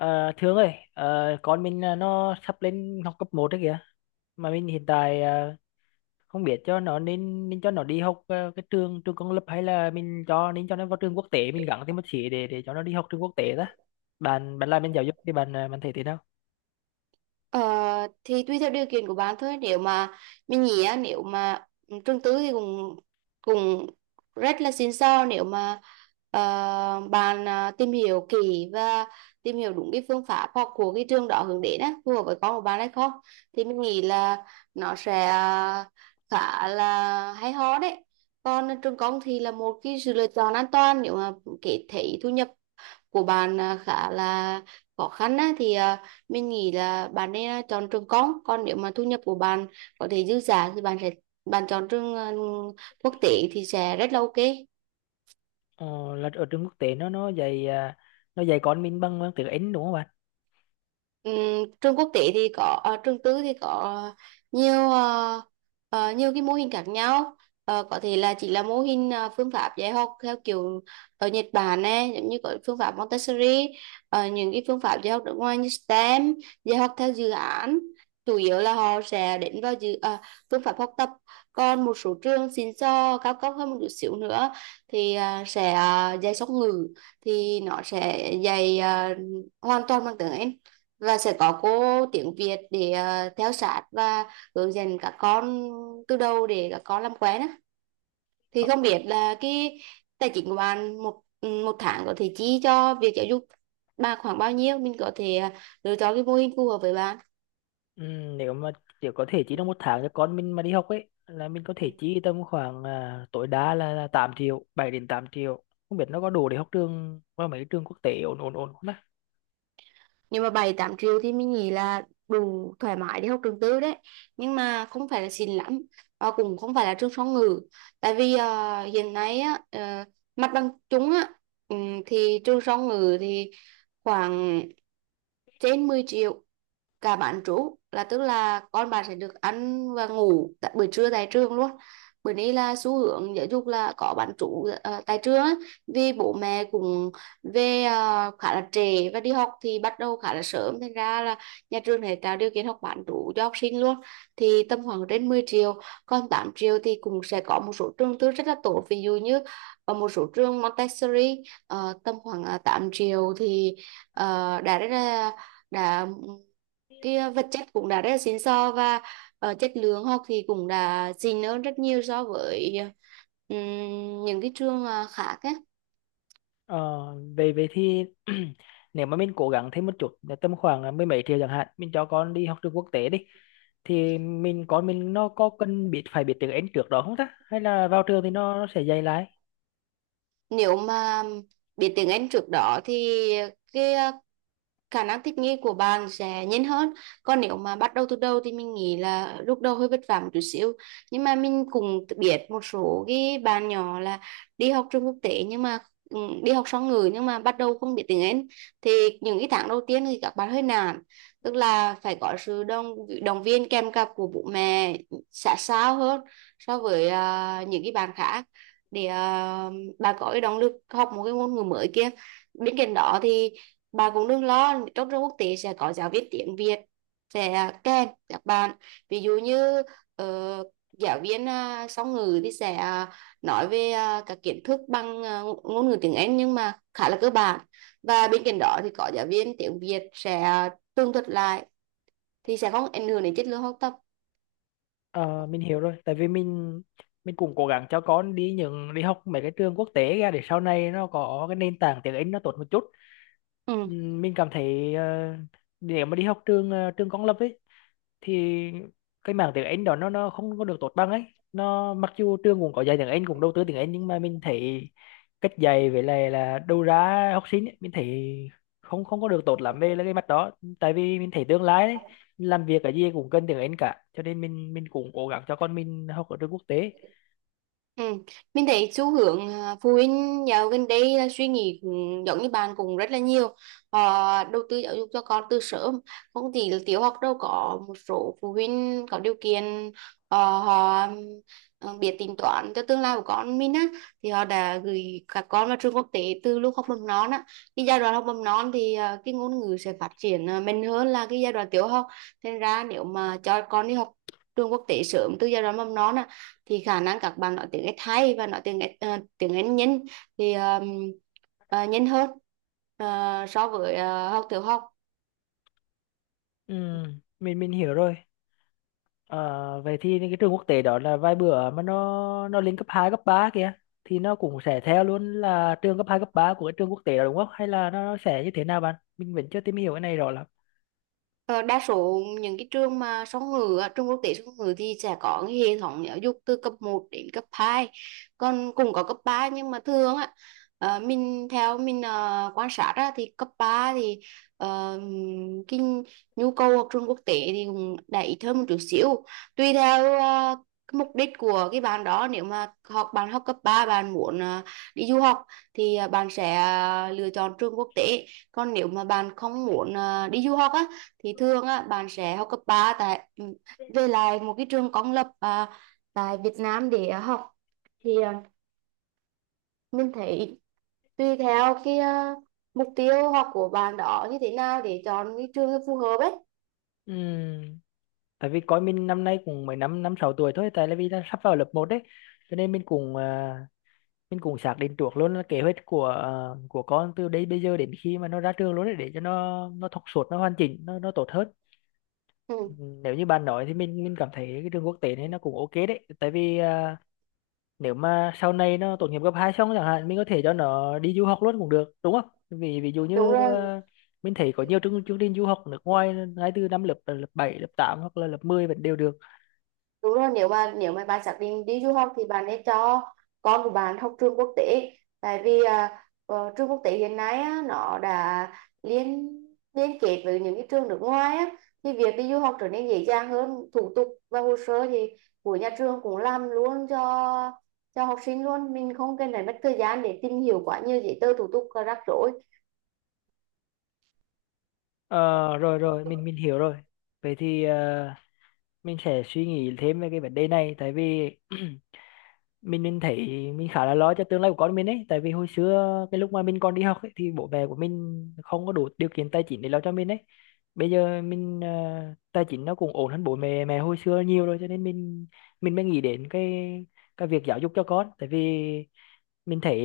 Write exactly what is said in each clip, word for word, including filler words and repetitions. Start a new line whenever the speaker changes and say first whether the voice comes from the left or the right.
left: À, Thương ơi, ờ, con mình à, nó sắp lên học cấp một đấy kìa. Mà mình hiện tại à, không biết cho nó nên nên cho nó đi học à, cái trường trường công lập hay là mình cho nên cho nó vào trường quốc tế, mình gắng thêm một xí để để cho nó đi học trường quốc tế đó. Bạn bạn làm bên giáo dục thì bạn à, bạn thấy thế nào?
right: Ờ, thì tùy theo điều kiện của bạn thôi. Nếu mà mình nghĩ á, nếu mà trường tư thì cũng cũng rất là xịn sò, nếu mà ờ, bạn à, tìm hiểu kỹ và tìm hiểu đúng cái phương pháp học của cái trường đó hướng đến á, phù hợp với con của bạn hay không thì mình nghĩ là nó sẽ à, khá là hay ho đấy. Còn trường công thì là một cái sự lựa chọn an toàn, nếu mà kể thấy thu nhập của bạn à, khá là khó khăn á, thì à, mình nghĩ là bạn nên à, chọn trường công. Còn nếu mà thu nhập của bạn có thể dư giả thì bạn sẽ bạn chọn trường à, quốc tế thì sẽ rất là ok.
left: Ờ, là ở trường quốc tế nó nó dạy à, nó dạy con mình bằng, bằng tiếng Anh đúng không bạn?
right: Ừm, trường quốc tế thì có, ờ, trường tư thì có nhiều, ờ, ờ, nhiều cái mô hình khác nhau. Ờ, có thể là chỉ là mô hình, ờ, phương pháp dạy học theo kiểu ở Nhật Bản này, giống như có phương pháp Montessori, ờ, những cái phương pháp dạy học nước ngoài như stem, dạy học theo dự án, chủ yếu là họ sẽ đến vào dự ờ, phương pháp học tập. Còn một số trường xịn sò cao cấp hơn một chút xíu nữa thì ờ, sẽ ờ, dạy song ngữ, thì nó sẽ dạy ờ, hoàn toàn bằng tiếng Anh, và sẽ có cô tiếng Việt để ờ, theo sát và hướng dẫn các con từ đầu để các con làm quen á. Thì không biết là cái tài chính của bạn một ừ, một tháng có thể chi cho việc giáo dục bà khoảng bao nhiêu, mình có thể ờ, lựa chọn cái mô hình phù hợp với bạn.
left: Ừ, nếu mà chỉ có thể chi trong một tháng cho con mình mà đi học ấy, là mình có thể chi tầm khoảng à, tối đa là, là tám triệu bảy đến tám triệu, không biết nó có đủ để học trường qua mấy trường quốc tế ổn ổn ổn không ta.
right: Nhưng mà bảy tám triệu thì mình nghĩ là đủ thoải mái để học trường tư đấy, nhưng mà không phải là xịn lắm và cũng không phải là trường song ngữ. Tại vì ờ, hiện nay á, ờ, mặt bằng chung á, ừm, thì trường song ngữ thì khoảng trên mười triệu, cả bán trú, là tức là con bạn sẽ được ăn và ngủ tại buổi trưa tại trường luôn. Bữa nay là xu hướng giáo dục là có bán trú ờ, tại trường á, vì bố mẹ cũng về ờ, khá là trễ và đi học thì bắt đầu khá là sớm, thành ra là nhà trường sẽ tạo điều kiện học bán trú cho học sinh luôn, thì tầm khoảng trên mười triệu. Còn tám triệu thì cũng sẽ có một số trường tư rất là tốt, ví dụ như ở một số trường Montessori, ờ, tầm khoảng ờ, triệu thì ờ, đã rất là đã cái ờ, vật chất cũng đã rất là xịn sò, và ờ, chất lượng học thì cũng đã xịn hơn rất nhiều so với ờ, ừm, những cái trường ờ, khác.
left: ờ, Về về thì nếu mà mình cố gắng thêm một chút là tầm khoảng là mười mấy triệu chẳng hạn, mình cho con đi học trường quốc tế đi, thì mình con mình nó có cần biết phải biết tiếng Anh trước đó không ta, hay là
right: Á,
left: vào trường thì nó, nó sẽ dạy lại?
right: nếu mà biết tiếng Anh trước đó thì cái ờ, khả năng thích nghi của bạn sẽ nhanh hơn. Còn nếu mà bắt đầu từ đầu thì mình nghĩ là lúc đầu hơi vất vả một chút xíu. Nhưng mà mình cũng biết một số cái bạn nhỏ là đi học trường quốc tế, nhưng mà ừ, đi học song ngữ nhưng mà bắt đầu không biết tiếng Anh, thì những cái tháng đầu tiên thì các bạn hơi nản. Tức là phải có sự đồng động viên kèm cặp của bố mẹ sát sao hơn so với ờ, những cái bạn khác, để ờ, bà có cái động lực học một cái ngôn ngữ mới kia. Bên cạnh đó thì bà cũng đừng lo, trong trường quốc tế sẽ có giáo viên tiếng Việt sẽ kèm các bạn. Ví dụ như ờ, giáo viên à, song ngữ thì sẽ à, nói về à, các kiến thức bằng à, ngôn ngữ tiếng Anh nhưng mà khá là cơ bản, và bên cạnh đó thì có giáo viên tiếng Việt sẽ à, tường thuật lại, thì sẽ không ảnh hưởng đến chất lượng học tập.
left: Ờ, mình hiểu rồi, tại vì mình mình cũng cố gắng cho con đi những đi học mấy cái trường quốc tế ra để sau này nó có cái nền tảng tiếng Anh nó tốt một chút.
right: Ừ.
left: Ừm, mình cảm thấy ờ, nếu mà đi học trường ờ, trường công lập ấy thì cái mảng tiếng Anh đó nó nó không có được tốt bằng ấy, nó mặc dù trường cũng có dạy tiếng Anh, cũng đầu tư tiếng Anh, nhưng mà mình thấy cách dạy với lại là đầu ra học sinh ấy, mình thấy không không có được tốt lắm về là cái mặt đó, tại vì mình thấy tương lai đấy làm việc cái gì cũng cần tiếng Anh cả, cho nên mình mình cũng cố gắng cho con mình học ở trường quốc tế.
right: Ừ, mình thấy xu hướng à, phụ huynh dạo gần đây là suy nghĩ cũng giống như bạn cũng rất là nhiều. Họ đầu tư giáo dục cho con từ sớm, không chỉ là tiểu học đâu. Có một số phụ huynh có điều kiện, ờ, họ ờ, biết tính toán cho tương lai của con mình á, thì họ đã gửi các con vào trường quốc tế từ lúc học mầm non á. Cái giai đoạn học mầm non thì à, cái ngôn ngữ sẽ phát triển à, mạnh hơn là cái giai đoạn tiểu học. Thành ra nếu mà cho con đi học trường quốc tế sớm từ giai đoạn mầm non á, thì khả năng các bạn nói tiếng Ét hay và nói tiếng Ét, ờ, tiếng Anh nhanh, thì ờ, ờ, nhanh hơn ờ, so với ờ, học tiểu học.
left: Ừ, mình mình hiểu rồi. Ờ, vậy thì những cái trường quốc tế đó là vài bữa mà nó nó lên cấp hai cấp ba kìa, thì nó cũng sẽ theo luôn là trường cấp hai cấp ba của cái trường quốc tế đó đúng không? Hay là nó sẽ như thế nào bạn? Mình vẫn chưa tìm hiểu cái này rõ lắm.
right: Ờ, đa số những cái trường mà song ngữ á, trường quốc tế song ngữ thì sẽ có cái hệ thống giáo dục từ cấp một đến cấp hai, còn cũng có cấp ba nhưng mà thường á, ờ, mình theo mình ờ, quan sát á, thì cấp ba thì ờ, cái nhu cầu học trường quốc tế thì cũng đã ít hơn một chút xíu, tùy theo ờ, cái mục đích của cái bạn đó. Nếu mà học bạn học cấp ba bạn muốn ờ, đi du học, thì ờ, bạn sẽ ờ, lựa chọn trường quốc tế. Còn nếu mà bạn không muốn ờ, đi du học á, thì thường á bạn sẽ học cấp ba tại ừ, về lại một cái trường công lập à, tại Việt Nam để à, học, thì à, mình thấy tùy theo cái à, mục tiêu học của bạn đó như thế nào để chọn cái trường phù hợp ấy.
left: Ừm, Tại vì coi mình năm nay cũng mới năm năm sáu tuổi thôi, tại là vì là sắp vào lớp một đấy. Cho nên mình cũng à, mình cũng xác định trước luôn là kế hoạch của à, của con từ đây bây giờ đến khi mà nó ra trường luôn đấy, để cho nó nó thọc suốt, nó hoàn chỉnh, nó nó tốt hơn.
right: Ừ,
left: Ừm, nếu như bạn nói thì mình mình cảm thấy cái trường quốc tế này nó cũng ok đấy, tại vì à, nếu mà sau này nó tốt nghiệp cấp hai xong chẳng hạn, mình có thể cho nó đi du học luôn cũng được đúng không, vì ví dụ
right: đúng
left: như
right: rồi.
left: ờ, mình thấy có nhiều chương, chương trình du học nước ngoài ngay từ năm lớp lớp bảy, lớp tám hoặc là lớp mười vẫn đều được.
right: Đúng rồi, nếu mà nếu mà bạn xác định đi du học thì bạn nên cho con của bạn học trường quốc tế. Tại vì à, ờ, trường quốc tế hiện nay á, nó đã liên liên kết với những cái trường nước ngoài á, thì việc đi du học trở nên dễ dàng hơn. Thủ tục và hồ sơ thì của nhà trường cũng làm luôn cho cho học sinh luôn, mình không cần phải mất thời gian để tìm hiểu quá nhiều giấy tờ thủ tục và rắc rối.
left: Ờ, rồi rồi mình mình hiểu rồi. Vậy thì ờ, mình sẽ suy nghĩ thêm về cái vấn đề này, tại vì mình mình thấy mình khá là lo cho tương lai của con mình ấy, tại vì hồi xưa cái lúc mà mình còn đi học ấy, thì bố mẹ của mình không có đủ điều kiện tài chính để lo cho mình ấy. Bây giờ mình ờ, tài chính nó cũng ổn hơn bố mẹ mẹ hồi xưa nhiều rồi, cho nên mình mình mới nghĩ đến cái cái việc giáo dục cho con, tại vì mình thấy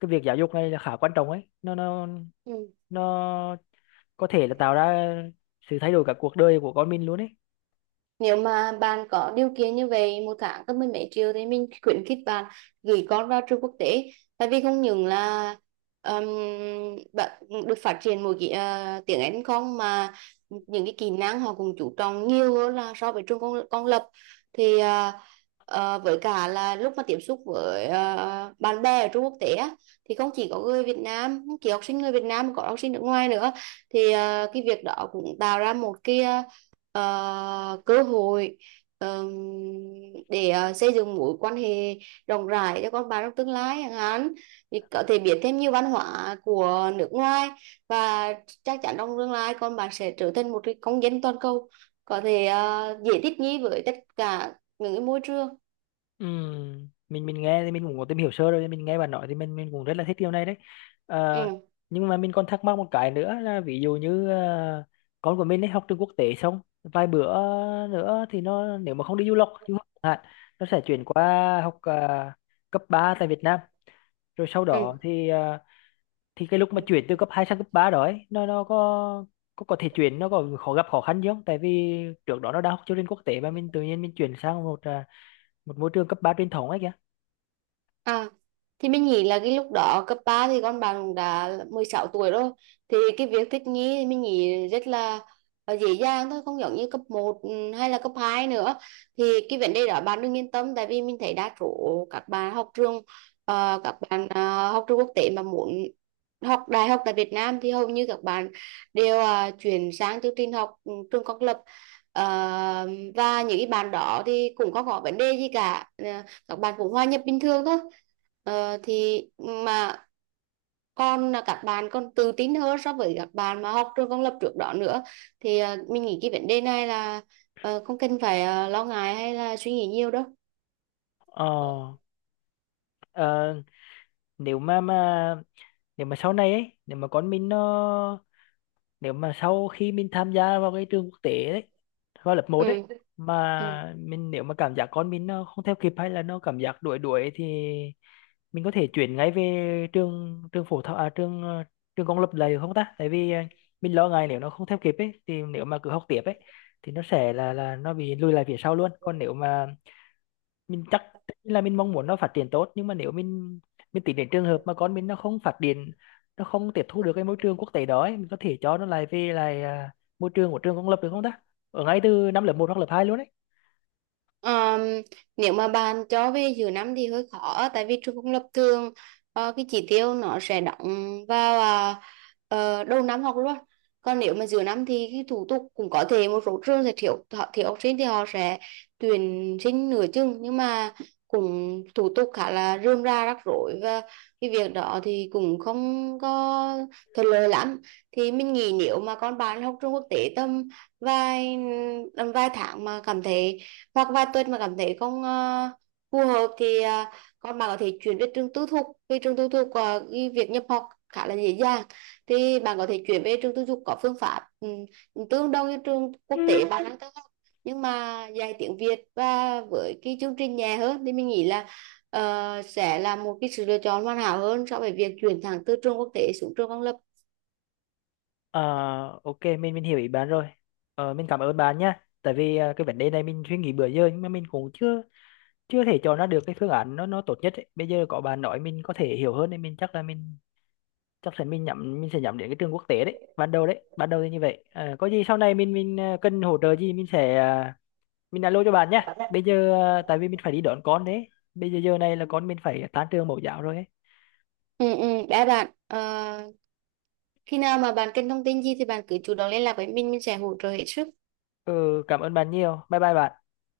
left: cái việc giáo dục này là khá quan trọng ấy, nó nó nó có thể là
right: Ừ.
left: tạo ra sự thay đổi cả cuộc đời của con mình luôn ấy.
right: Nếu mà bạn có điều kiện như vậy, một tháng có mười mấy triệu, thì mình khuyến khích bạn gửi con vào trường quốc tế. Tại vì không những là, um, bạn được phát triển một cái ờ, tiếng Anh không, mà những cái kỹ năng họ cũng chú trọng nhiều hơn là so với trường công, công lập. Thì ờ, ờ, với cả là lúc mà tiếp xúc với ờ, bạn bè ở trường quốc tế á, thì không chỉ có người Việt Nam, không chỉ học sinh người Việt Nam mà có học sinh nước ngoài nữa, thì ờ, cái việc đó cũng tạo ra một cái ờ, ờ, cơ hội, ờm, để ờ, xây dựng mối quan hệ rộng rãi cho con bạn trong tương lai chẳng hạn, thì có thể biết thêm nhiều văn hóa của nước ngoài, và chắc chắn trong tương lai con bạn sẽ trở thành một cái công dân toàn cầu, có thể ờ, dễ thích nghi với tất cả những cái môi trường.
left: Ừ, mình mình nghe thì mình cũng có tìm hiểu sơ rồi, mình nghe bạn nói thì mình mình cũng rất là thích điều này đấy. Ờ,
right: Ừ.
left: nhưng mà mình còn thắc mắc một cái nữa là ví dụ như ờ, con của mình ấy học trường quốc tế xong vài bữa nữa thì nó, nếu mà không đi du học du học chẳng hạn, nó sẽ chuyển qua học ờ, cấp ba tại Việt Nam, rồi sau đó thì ờ, thì cái lúc mà chuyển từ cấp hai sang cấp ba đó ấy, nó nó có có có thể chuyển, nó có khó gặp khó khăn gì không, tại vì trước đó nó đã học chương trình quốc tế, mà
right: Ừ.
left: mình tự nhiên mình chuyển sang một ờ, một môi trường cấp ba truyền thống ấy kìa.
right: À, thì mình nghĩ là cái lúc đó cấp ba thì con bạn cũng đã mười sáu tuổi rồi, thì cái việc thích nghi thì mình nghĩ rất là ờ, dễ dàng thôi, không giống như cấp một ừ, hay là cấp hai nữa. Thì cái vấn đề đó bạn đừng yên tâm, tại vì mình thấy đa số các bạn học trường, ờ, các bạn ờ, học trường quốc tế mà muốn học đại học tại Việt Nam thì hầu như các bạn đều ờ, chuyển sang chương trình học ừ, trường công lập. Ờ, và những cái bạn đó thì cũng không có vấn đề gì cả. Ờ, các bạn cũng hòa nhập bình thường thôi. Ờ, thì mà con là các bạn còn tự tin hơn so với các bạn mà học trường công lập trước đó nữa. Thì ờ, mình nghĩ cái vấn đề này là ờ, không cần phải ờ, lo ngại hay là suy nghĩ nhiều đâu.
left: Ờ, ờ, nếu mà mà nếu mà sau này ấy, nếu mà con mình nó, nếu mà sau khi mình tham gia vào cái trường quốc tế đấy, vào lớp một đấy,
right: Ừ. Ừ.
left: mà mình nếu mà cảm giác con mình nó không theo kịp, hay là nó cảm giác đuổi đuổi thì mình có thể chuyển ngay về trường trường phổ thông à, trường ờ, trường công lập lại được không ta? Tại vì ờ, mình lo ngại nếu nó không theo kịp ấy, thì nếu mà cứ học tiếp ấy thì nó sẽ là là nó bị lùi lại phía sau luôn. Còn nếu mà mình chắc là mình mong muốn nó phát triển tốt, nhưng mà nếu mình mình tính đến trường hợp mà con mình nó không phát triển, nó không tiếp thu được cái môi trường quốc tế đó ấy, mình có thể cho nó lại về lại à, môi trường của trường công lập được không ta, ở ngay từ năm lớp một hoặc lớp hai luôn đấy.
right: Ờm, nếu mà bạn cho về giữa năm thì hơi khó, tại vì trường công lập thường ờ, cái chỉ tiêu nó sẽ đóng vào à, ờ, đầu năm học luôn. Còn nếu mà giữa năm thì cái thủ tục, cũng có thể một số trường sẽ thiếu, họ thiếu học sinh thì họ sẽ tuyển sinh nửa chừng, nhưng mà cũng thủ tục khá là rườm rà rắc rối, và cái việc đó thì cũng không có thuận lợi lắm. Thì mình nghĩ nếu mà con bạn học trường quốc tế tầm vài tầm vài tháng mà cảm thấy, hoặc vài tuần mà cảm thấy không ờ, phù hợp, thì ờ, con bạn có thể chuyển về trường tư thục, vì trường tư thục ờ, cái việc nhập học khá là dễ dàng. Thì bạn có thể chuyển về trường tư thục có phương pháp, ừm, tương đương như trường quốc tế bạn đang theo học, nhưng mà dạy tiếng Việt và với cái chương trình nhẹ hơn, thì mình nghĩ là ờ, sẽ là một cái sự lựa chọn hoàn hảo hơn so với việc chuyển thẳng từ trường quốc tế xuống trường công lập.
left: Ờ, ok, mình mình hiểu ý bạn rồi. Ờ, mình cảm ơn bạn nha, tại vì à, cái vấn đề này mình suy nghĩ bữa giờ, nhưng mà mình cũng chưa chưa thể cho nó được cái phương án nó nó tốt nhất ấy. Bây giờ có bạn nói mình có thể hiểu hơn, nên mình chắc là mình chắc chắn mình nhắm, mình sẽ nhắm đến cái trường quốc tế đấy ban đầu, đấy ban đầu thì như vậy. Ờ, có gì sau này mình mình ờ, cần hỗ trợ gì mình sẽ ờ, mình alo cho bạn nhé. Bây giờ ờ, tại vì mình phải đi đón con đấy, bây giờ giờ này là con mình phải tan trường mẫu giáo rồi ấy.
right: Ừ, ừ, đã bạn. Ờ, khi nào mà bạn cần thông tin gì thì bạn cứ chủ động liên lạc với mình mình sẽ hỗ trợ hết sức.
left: Ừ, cảm ơn bạn nhiều, bye bye bạn.